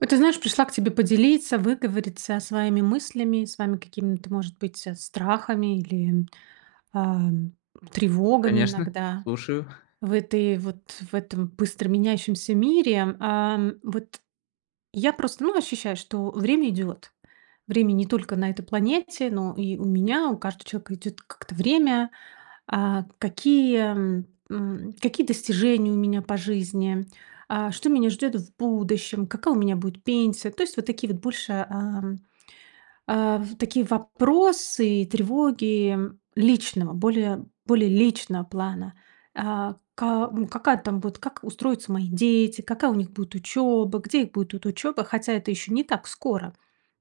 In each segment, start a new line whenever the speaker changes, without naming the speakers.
Вот ты знаешь, пришла к тебе поделиться, выговориться своими мыслями, своими какими-то, может быть, страхами или, а, тревогами
Конечно,
иногда
слушаю.
в этой вот в этом быстро меняющемся мире ам. Вот я просто ну ощущаю, что время идёт. Время не только на этой планете, но и у меня. У каждого человека идёт как-то время. А какие м какие достижения у меня по жизни? А что меня ждёт в будущем? Какая у меня будет пенсия? То есть вот такие вот больше а, а такие вопросы и тревоги личного, более более личного плана. А ка какая там будет как устроятся мои дети, какая у них будет учёба, где их будет ут учёба. Хотя это ещё не так скоро.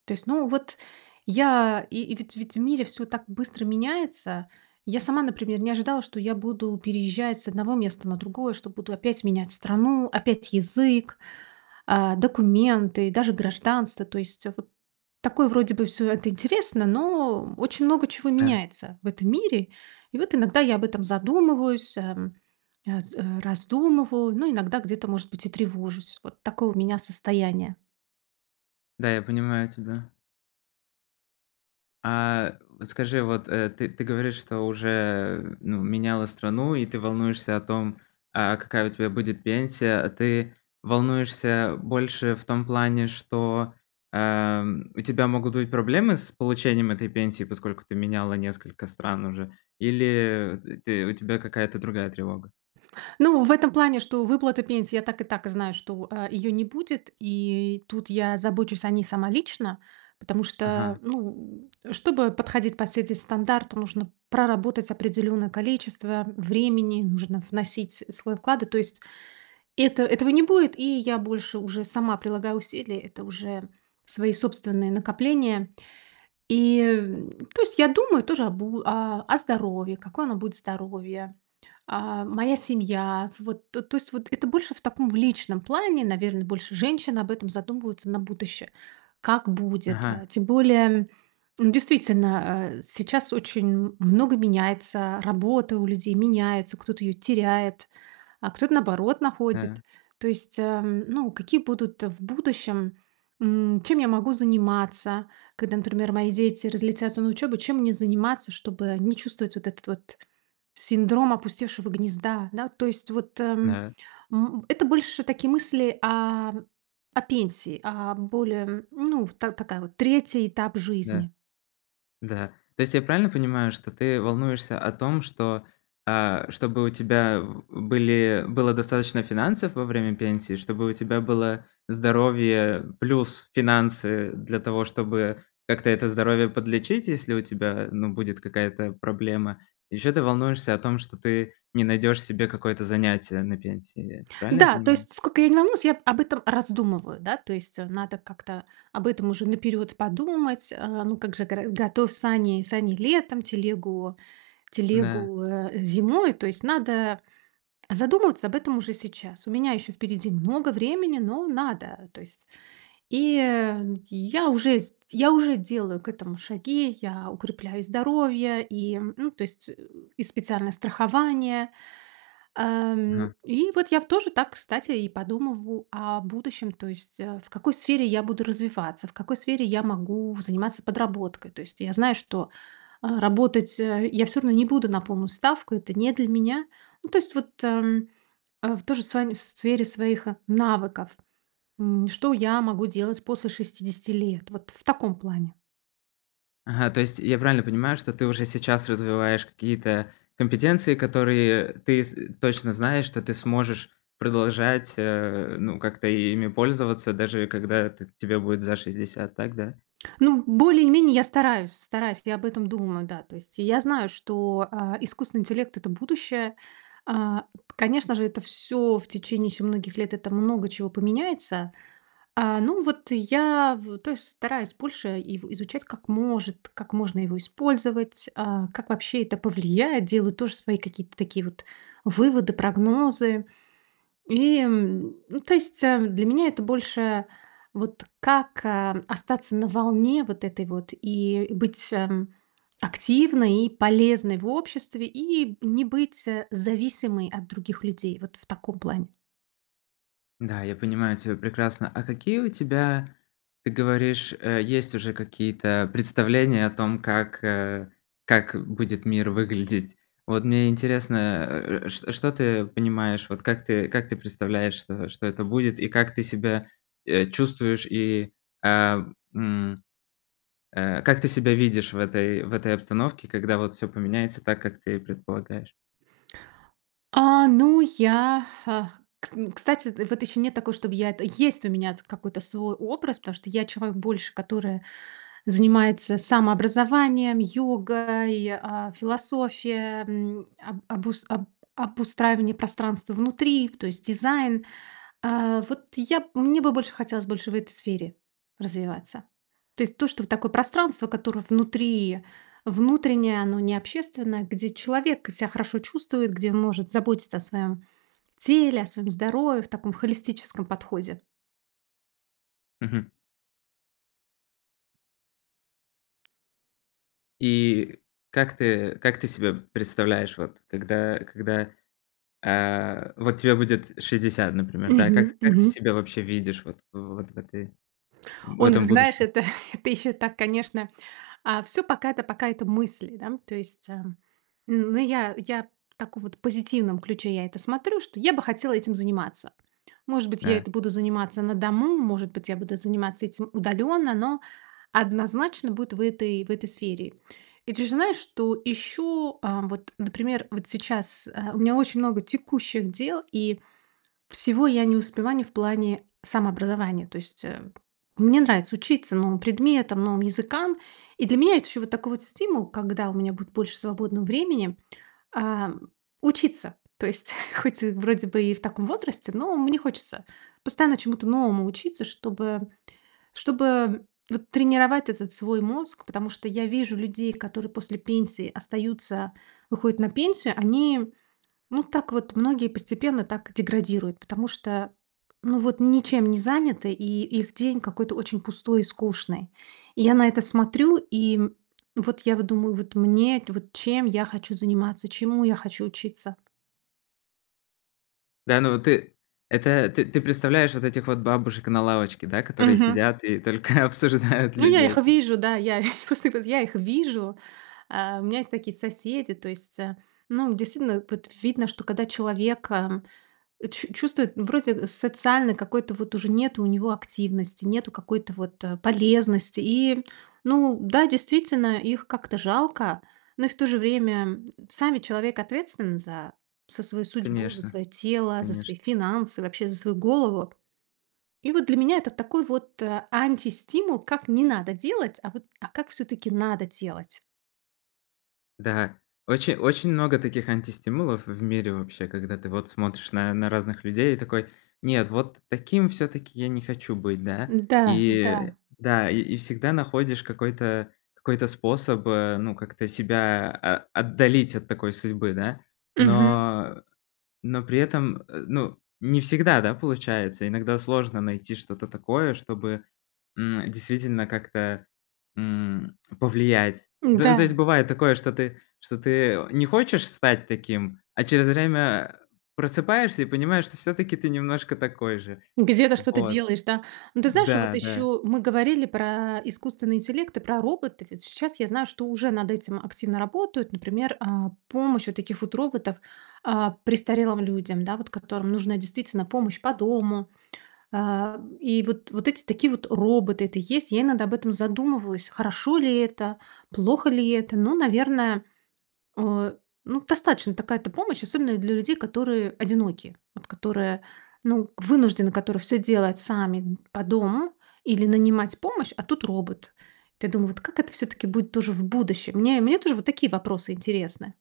То есть ну вот, я и ведь ведь в мире всё так быстро меняется. Я сама, например, не ожидала, что я буду переезжать с одного места на другое, что буду опять менять страну, опять язык, а документы, и даже гражданство. То есть вот такое вроде бы всё это интересно, но очень много чего
Да.
меняется в этом мире. И вот иногда я об этом задумываюсь, эм аз э раздумываю, но иногда где-то, может быть, и тревожусь. Вот такое у меня состояние.
Да, я понимаю тебя. А, скажи вот, э, ты ты говоришь, что уже, ну, меняла страну, и ты волнуешься о том, а какая у тебя будет пенсия. А ты волнуешься больше в том плане, что, ам, у тебя могут быть проблемы с получением этой пенсии, поскольку ты меняла несколько стран уже, или, э, ты у тебя какая-то другая тревога?
Ну, в этом плане, что выплаты пенсии, я так и так знаю, что, а, её не будет, и тут я забочусь о ней сама лично, потому что,
Ага.
ну, чтобы подходить под все эти стандарты, нужно проработать определённое количество времени, нужно вносить свой вклад, и, то есть Это этого не будет, и я больше уже сама прилагаю усилия. Это уже свои собственные накопления. И, э, то есть, я думаю тоже о бу а, о здоровье, какое оно будет "здоровье", а, моя семья. Вот то то есть, это больше в таком, в личном плане. Наверно, больше женщины об этом задумываются на будущее, как будет, а.
Ага.
Тем более, ну, действительно, а сейчас очень много меняется, работа у людей меняется, кто-то её теряет, а кто-то, наоборот, находит.
Да.
То есть, эм, ну, какие будут в будущем, м, чем я могу заниматься. Когда, например, мои дети разлетятся на учёбу, чем мне заниматься, чтобы не чувствовать вот этот вот синдром опустевшего гнезда, да. То есть вот, эм,
Да.
м, это больше такие мысли о о пенсии, о более, ну, в та такая вот, 3 этап
Да.
жизни.
Да. То есть я правильно понимаю, что ты волнуешься о том, что, а, чтобы у тебя, м, были было достаточно финансов во время пенсии, чтобы у тебя было здоровье плюс финансы для того, чтобы как-то это здоровье подлечить, если у тебя, ну, будет какая-то проблема. Еще ты волнуешься о том, что ты не найдешь себе какое-то занятие на пенсии. Правильно я
Да, то
понимаю?
есть сколько я не волнуюсь, я об этом раздумываю, да. То есть надо как-то об этом уже наперёд подумать, а. Ну, как же, горо готов сани сани летом, телегу
Да.
телегу, э, зимой. То есть надо задумываться об этом уже сейчас. У меня ещё впереди много времени, но надо, то есть. И, э, я уже сд я уже делаю к этому шаги. Я укрепляю здоровье и, ну, то есть, и специальное страхование, ам.
Мгм.
И вот я в тоже так, кстати, и подумываю о будущем. То есть, э, в какой сфере я буду развиваться, в какой сфере я могу заниматься подработкой. То есть я знаю, что, а, работать, э, я всё равно не буду на полную ставку. Это не для меня. Ну, то есть, вот, ам, а, в тоже с вами в сфере своих, э, навыков, м. Что я могу делать после 60 лет? Вот в таком плане.
Ага, то есть я правильно понимаю, что ты уже сейчас развиваешь какие-то компетенции. Которые ты с точно знаешь, что ты сможешь продолжать э, ну как-то и ими пользоваться, даже когда т тебе будет за 60, так да?
Ну, более-менее я стараюсь стараюсь, я об этом думаю, да. То есть и я знаю, что, а, искусственный интеллект- это будущее. А п конечно же, это всё в течение ещё многих лет, это много чего поменяется. А ну вот, я в то есть, стараюсь больше ив изучать: как может как можно его использовать, а как вообще это повлияет. Делаю тоже свои какие-то такие вот выводы, прогнозы. И м, ну то есть, эм, для меня это больше вот как, эм, остаться на волне, вот этой вот и и быть, эм, активной и полезной в обществе. И б не быть, э, зависимой от других людей, вот в таком плане.
Да, я понимаю тебя прекрасно. А какие у тебя ты говоришь, э, есть уже какие-то представления о том, как э как будет мир выглядеть? Вот мне интересно, э э э шт что ты понимаешь, вот как ты как ты представляешь? Что что это будет и как ты себя, э, чувствуешь и ам м, э, как ты себя видишь в этой в этой обстановке, когда вот всё поменяется так, как ты и предполагаешь?
А ну я ха кс н кстати з вот ещё нет такой, чтоб я это есть у меня эт какой-то свой образ. Потому что, я человек больше, которая занимается самообразованием, йогой, а, философия, эм, об обус об обустраивание пространства внутри, в то есть дизайн. А вот я б мне бы больше хотелось больше в этой сфере развиваться. То есть то, что вот такое пространство, которое внутри, внутреннее, оно не общественное. Где человек себя хорошо чувствует, где он может заботиться о своём теле, о своём здоровье в таком в холистическом подходе.
Мгм. И как ты как ты себя представляешь, вот когда когда, а, вот тебе будет 60, например, да? Как
Мгм,
как ты
мгм.
себя вообще видишь вот вот в этой, в
О, ну ты
этом
знаешь,
будущем?
это это ещё так, конечно. А всё пока это пока это мысли, да, то есть, а, ну, я я так вот в позитивном ключе я это смотрю, что я бы хотела этим заниматься. Может быть, я
А.
это буду заниматься на дому, может быть, я буду заниматься этим удалённо, но однозначно будет в этой в этой сфере. И ты же знаешь, что ищу, а, вот, например, вот сейчас, а, у меня очень много текущих дел, и всего я не успеваю в плане самообразования. То есть, э, мне нравится учиться новым предметам, новым языкам. И для меня это ещё вот такой вот стимул, когда у меня будет больше свободного времени, а, учиться. То есть хоть вроде бы и в таком возрасте, но мне хочется постоянно чему-то новому учиться, чтобы чтобы вот тренировать этот свой мозг. Потому что я вижу людей, которые после пенсии остаются, выходят на пенсию, они, ну, так вот, многие постепенно так деградируют, потому что, ну, вот ничем не заняты, и их день какой-то очень пустой и скучный. И я на это смотрю, и вот я вот думаю, вот мне, вот чем я хочу заниматься, чему я хочу учиться.
Да, ну, вот ты, это ты ты представляешь вот этих вот бабушек на лавочке, да, которые
Мгм.
сидят и только обсуждают
Ну, я их
людей.
вижу да. Я [unintelligible] я их вижу. А, у меня есть такие соседи. То есть, а, ну, действительно, вот видно, что когда человека, м, чу чувствует, ну, вроде, э, социальной какой-то вот уже нету у него активности, нету какой-то вот, э, полезности. И, ну да, действительно, их как-то жалко. Но и в то же время, м, сами человек ответственный за за свою судьбу, за
Конечно,
своё тело, за
конечно.
свои финансы, вообще за свою голову. И, вот, для меня это такой, вот, э, антистимул, как не надо делать, а, вот, а как всё-таки надо делать.
Да, очень очень много таких антистимулов в мире вообще, когда ты, вот, смотришь на на разных людей и такой: нет, вот т таким всё-таки я не хочу быть, да.
М, да,
И, э,
да.
да, и и всегда находишь какой-то какой-то способ, э, ну, как-то себя а а отдалить от такой судьбы, да.
Мгм.
Но, э, но при этом, э, ну, не всегда, да, получается. Иногда сложно найти что-то такое, чтобы, м, действительно как-то, м, повлиять. Да, ну, то есть,
М-да.
бывает такое, что ты что ты, э, не хочешь стать таким, а через время, а, просыпаешься и понимаешь, что всё-таки ты немножко такой же.
Где-то что-то
Вот.
делаешь, да? Ну, ты знаешь, вот
Да, да.
еще мы говорили про искусственный интеллект и про роботов. И щас я знаю, что уже над этим активно работают. Например, а, помощь вот таких вот роботов, а, престарелым людям, да, вот которым нужна, действительно, помощь по дому. А, и вот вот эти такие, вот, роботы- это есть. Я иногда об этом задумываюсь. Хорошо ли это? Плохо ли это? Ну, наверное, а, ну, достаточно такая-то помощь, особенно для людей, которые одиноки. Вот которые, ну, вынуждены которые всё делать сами д по дому или нанимать помощь, а тут робот. Эт я думаю, вот как это всё-таки будет тоже в будущем? Мне мне тоже вот такие вопросы интересны.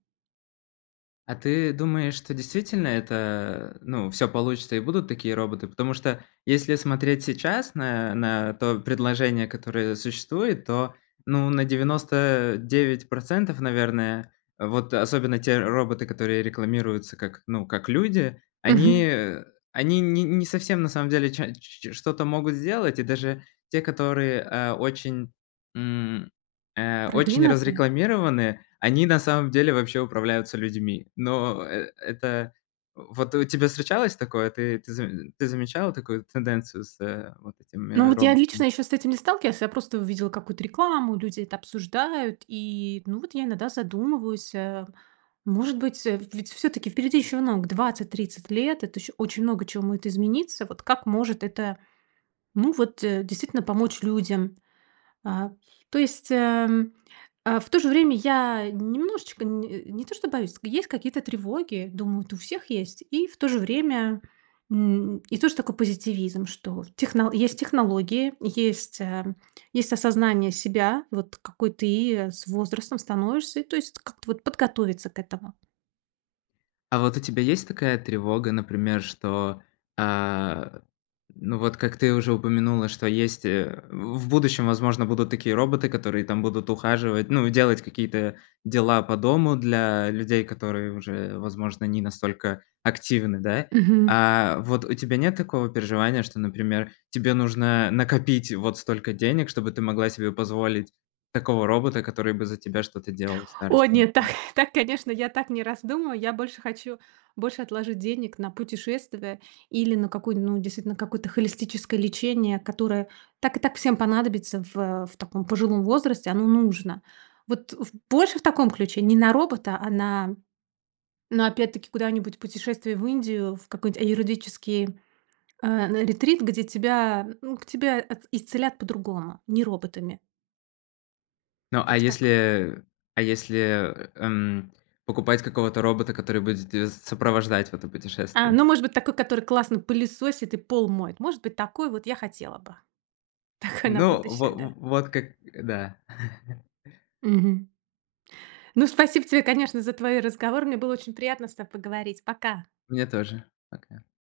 А ты думаешь, что действительно это ну всё получится и будут такие роботы? Потому что если смотреть сейчас на на то предложение, которое существует, то, ну, на 99 %, наверное вот особенно те роботы, которые рекламируются как, ну как люди, они,
Мгм.
э, они не не совсем на самом деле ча ч ч что-то могут сделать. И даже те, которые, а, очень, м, э, очень
Продвинутые?
разрекламированы, они на самом деле вообще управляются людьми. Но э это Вот у тебя встречалось такое? Ты ты заме ты замечала такую тенденцию с э вот
Ну
этими
вот я лично
роботами?
ещё с этим не сталкивалась. Я просто увидела какую-то рекламу, люди это обсуждают. И ну вот я иногда задумываюсь а, может быть, э, ведь всё-таки впереди ещё много 20-30 лет. Это ещё очень много чего моет измениться. Вот как может это ну вот действительно помочь людям? А то есть, ам, а, в то же время я немножечко не не то что боюсь, есть какие-то тревоги, думаю, вот у всех есть. И в то же время, м, и тоже такой позитивизм, что техно есть технологии, есть, эм, есть осознание себя, вот какой ты с возрастом становишься. И то есть как-то вот подготовиться к этому.
А вот у тебя есть такая тревога, например, что, а, ну, вот как ты уже упомянула, что есть, э, в будущем, возможно, будут такие роботы, которые там будут ухаживать, ну, и делать какие-то дела по дому для людей, которые уже, возможно, не настолько активны, да?
Мгм.
А вот у тебя нет такого переживания, что, например, тебе нужно накопить вот столько денег, чтобы ты могла себе позволить такого робота, который бы за тебя что-то делал? В
О
старости,
нет. Так
например.
так, конечно, я так не раздумываю. Я больше хочу больше отложить денег на путешествие или на какую ну, действительно, на какое-то холистическое лечение, которое так и так всем понадобится в в таком пожилом возрасте. Оно нужно. Вот, в больше в таком ключе. Не на робота, а на на опять-таки куда-нибудь путешествие в Индию, в какой-нибудь аюрведический а, на ретрит, где тебя, м, к тебя от исцелят по-другому, не роботами.
Ну, а
Вот так.
если а если, эм, покупать какого-то робота, который будет дес сопровождать в это
А,
путешествие?
ну, может быть такой, который классно пылесосит и пол моет. Может быть, такой вот я хотела бы. Такой на
Ну, во
будущее, да.
в вот как да.
Мгм. Ну, спасибо тебе, конечно, за твои разговоры. Мне было очень приятно с тобой поговорить. Пока.
Мне тоже, пока.